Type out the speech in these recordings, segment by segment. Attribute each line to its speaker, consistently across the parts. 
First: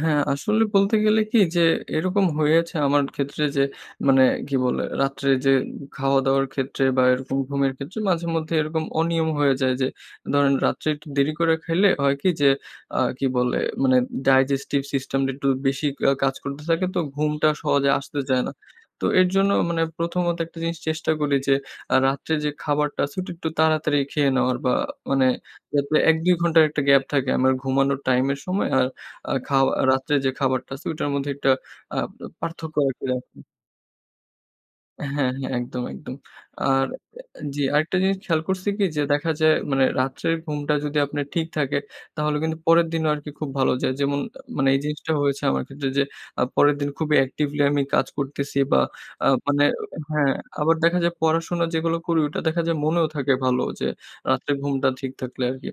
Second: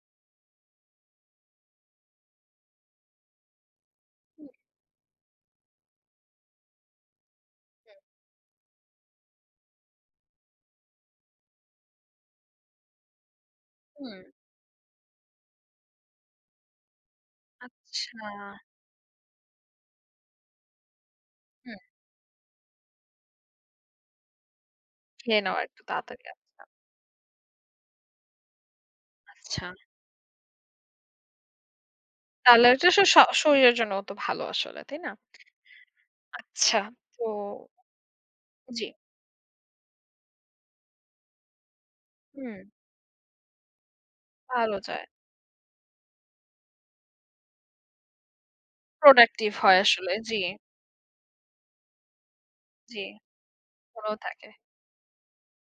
Speaker 1: হ্যাঁ, আসলে বলতে গেলে কি যে, এরকম হয়েছে আমার ক্ষেত্রে। যে, মানে
Speaker 2: হুম।
Speaker 1: কি বলে রাত্রে যে, খাওয়া-দাওয়ার ক্ষেত্রে বা এরকম ঘুমের ক্ষেত্রে
Speaker 2: হুম।
Speaker 1: মাঝেমধ্যে এরকম অনিয়ম হয়ে যায়। যে, ধরেন রাত্রে একটু দেরি করে খাইলে, হয় কি যে, আ কি বলে মানে
Speaker 2: হুম।
Speaker 1: digestive system টা একটু বেশি কা কাজ করতে থাকে তো ঘুমটা সহজে আসতে
Speaker 2: আচ্ছা।
Speaker 1: চায় না। তো এর জন্য মানে প্রথমত একটা জিনিস চেষ্টা করি, যে,
Speaker 2: হুম।
Speaker 1: আ রাত্রে যে, খাবারটা আছে ওইটা একটু তাড়াতাড়ি খেয়ে নেওয়ার বা মানে
Speaker 2: খেয়ে নাউ একটু
Speaker 1: যাতে এক
Speaker 2: তাড়াতাড়ি
Speaker 1: দুই ঘন্টার
Speaker 2: আচ্ছা।
Speaker 1: একটা গ্যাপ থাকে আমার ঘুমানোর টাইমের সময় আর আ
Speaker 2: আচ্ছা।
Speaker 1: খাওয়া রাত্রে যে, খাবারটা আছে ওটার মধ্যে একটা আব আ
Speaker 2: তাহলে
Speaker 1: পার্থক্য
Speaker 2: ওইটা
Speaker 1: রাখি
Speaker 2: স
Speaker 1: আরকি।
Speaker 2: শরীরের জন্যও তো ভালো আসলে, তাই
Speaker 1: হ্যাঁ,
Speaker 2: না?
Speaker 1: হ্যাঁ। একদম, একদম।
Speaker 2: আচ্ছা
Speaker 1: আর অ্যা
Speaker 2: তো
Speaker 1: অ্যা জি। আরেকটা জিনিস খেয়াল করছি
Speaker 2: জি।
Speaker 1: কি যে, দেখা যায় মানে রাত্রের ঘুমটা যদি আপনার ঠিক থাকে তাহলে কিন্তু
Speaker 2: হুম।
Speaker 1: পরের দিনও আরকি খুব ভালো যায়। যেমন আ মানে
Speaker 2: ভালো
Speaker 1: এই
Speaker 2: যায়।
Speaker 1: জিনিসটা হয়েছে আমার ক্ষেত্রে যে, আ পরের দিন খুবই actively আমি কাজ করতেছি বা আ
Speaker 2: productive
Speaker 1: মানে
Speaker 2: হয় আসলে।
Speaker 1: হ্যাঁ,
Speaker 2: জি।
Speaker 1: আবার দেখা যায় পড়াশোনা যেগুলো করি ওটা দেখা যায়
Speaker 2: জি,
Speaker 1: মনেও থাকে ভালো যে,
Speaker 2: ওরাও থাকে।
Speaker 1: রাত্রে ঘুমটা ঠিক থাকলে আরকি।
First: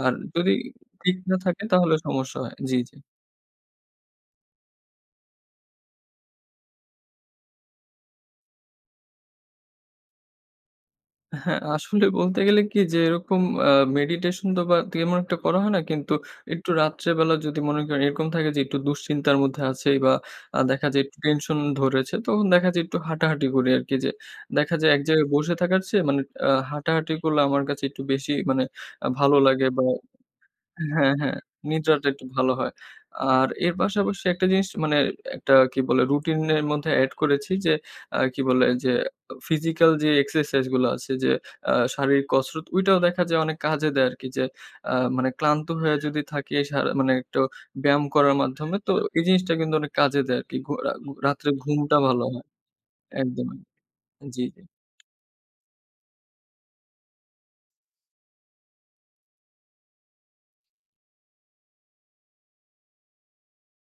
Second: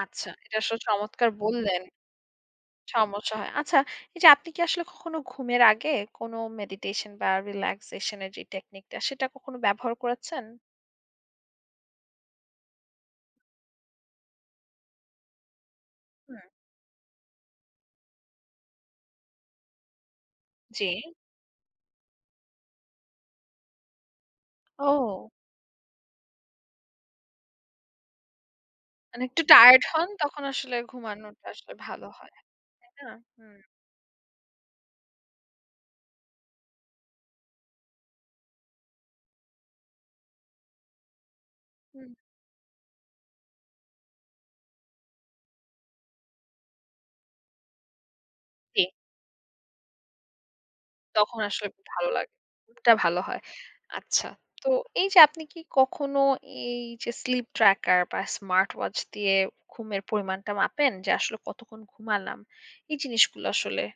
Speaker 1: আর
Speaker 2: আচ্ছা
Speaker 1: যদি
Speaker 2: এটা আসলে
Speaker 1: ঠিক
Speaker 2: চমৎকার
Speaker 1: না থাকে
Speaker 2: বললেন!
Speaker 1: তাহলে সমস্যা হয়। জি, জি।
Speaker 2: সমস্যা হয়। আচ্ছা এই যে, আপনি কি আসলে কখনো ঘুমের আগে কোন meditation বা relaxation এর যেই technique টা সেটা কখনো ব্যবহার করেছেন?
Speaker 1: অ্যা হ্যাঁ। আসলে বলতে গেলে কি যে, এরকম আ meditation তো বা তেমন এমন একটা করা হয় না কিন্তু
Speaker 2: হুম।
Speaker 1: একটু রাত্রে বেলা যদি মনে করেন এরকম থাকে যে, একটু দুশ্চিন্তার মধ্যে আছি বা আ
Speaker 2: জি।
Speaker 1: দেখা যায় একটু টেনশন ধরেছে তখন দেখা যায় একটু হাঁটাহাঁটি করি আরকি। যে, দেখা যায় এক জায়গায়
Speaker 2: ও।
Speaker 1: বসে থাকার চেয়ে মানে আ হাঁটাহাঁটি করলে আমার কাছে একটু বেশি মানে আ
Speaker 2: মানে
Speaker 1: ভালো
Speaker 2: একটু
Speaker 1: লাগে
Speaker 2: টায়ার্ড
Speaker 1: বা
Speaker 2: হন তখন আসলে
Speaker 1: হ্যাঁ, হ্যাঁ,
Speaker 2: ঘুমানোটা আসলে ভালো
Speaker 1: নিদ্রাটা একটু
Speaker 2: হয়,
Speaker 1: ভালো হয়।
Speaker 2: তাইনা?
Speaker 1: আর
Speaker 2: হুম।
Speaker 1: এর পাশাপাশি একটা জিনিস মানে একটা কি বলে রুটিন এর মধ্যে এড করেছি। যে, আ কি বলে? যে, আ physical যেই exercise গুলা আছে যে, আ
Speaker 2: হুম।
Speaker 1: শারীরিক কসরত ঐটাও দেখা যায় অনেক কাজে দেয় আরকি। যে, আ মানে ক্লান্ত হয়া যদি থাকি এ সারা মানে একটু ব্যায়াম করার মাধ্যমে
Speaker 2: জি।
Speaker 1: তো এই জিনিসটা কিন্তু অনেক কাজে দেয় আরকি। ঘুয়া
Speaker 2: তখন
Speaker 1: রাত্রে
Speaker 2: আসলে
Speaker 1: ঘুমটা
Speaker 2: ভালো
Speaker 1: ভালো
Speaker 2: লাগে।
Speaker 1: হয়।
Speaker 2: টা ভালো হয়।
Speaker 1: একদম।
Speaker 2: আচ্ছা।
Speaker 1: জি, জি।
Speaker 2: তো এই যে, আপনি কি কখনো এই যে, sleep tracker বা স্মার্ট ওয়াচ দিয়ে ঘুমের পরিমাণটা মাপেন? যে, আসলে কতক্ষণ ঘুমালাম। এই জিনিসগুলো আসলে